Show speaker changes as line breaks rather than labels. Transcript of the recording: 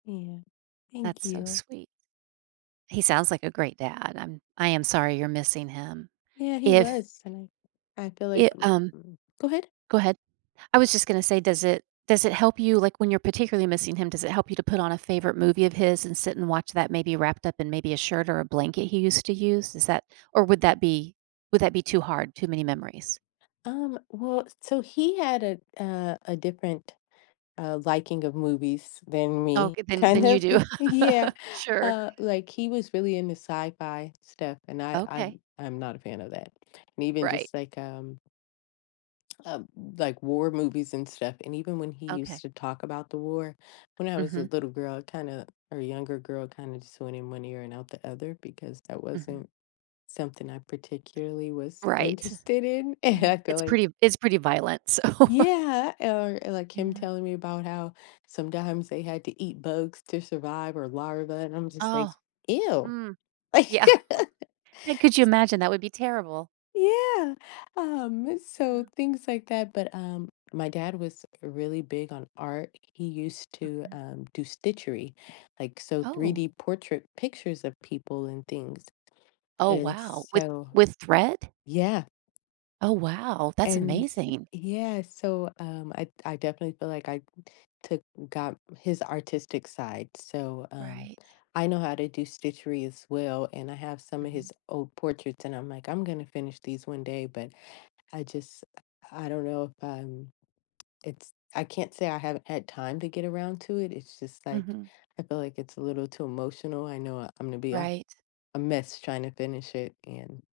Yeah, thank
That's so
you.
sweet. He sounds like a great dad, I'm I am sorry you're missing him,
Yeah, he
if
was, and I I feel like
Ye um
go ahead.
go ahead. I was just gonna say, does it does it help you, like, when you're particularly missing him, does it help you to put on a favorite movie of his and sit and watch that maybe wrapped up in maybe a shirt or a blanket he used to use? Is that or would that be would that be too hard, too many memories?
Um, well, so he had a a a different, uh, liking of movies than me,
Okay, then
kind
then you
of,
do,
yeah,
sure.
uh, like, he was really into sci-fi stuff and I
Okay.
I'm I'm not a fan of that and, even
Right.
just, like, um Uh, b like, war movies and stuff, and even when he used
Okay.
to talk about the war, when I was a
Mhm.
little girl, I kinda or younger girl kinda just went in one ear and out the other, because that
Mhm.
wasn't something I particularly was
Right,
interested in, and
yeah,
I feel
it's
like
pretty it's pretty violent, so
Yeah, or or, like, him
Yeah.
telling me about how sometimes they had to eat bugs to survive, or larvae, and I'm just like,
Oh,
"Ew!"
mm, yeah, and could you imagine? That would be terrible.
Yeah, um, so
Yeah.
things, like that but, um, my dad was really big on art, he used to,
Mhm.
um, do stitchery, like, so,
Oh!
3D portrait pictures of people and things,
Oh,
and
wow! With
so
with thread?
yeah.
Oh, wow, that's
And
amazing.
yeah, so, um, I d I definitely feel like I took got his artistic side, so, um,
Right.
I know how to do stitchery as well, and I have some of
Mhm.
his old portraits, and I'm like, "I'm gonna finish these one day," but I just I don't know if I'm it's I can't say I haven't had time to get around to it, it's just, like,
Mhm.
I feel like it's a little too emotional. I know I I'm gonna be a
Right.
a mess trying to finish it, and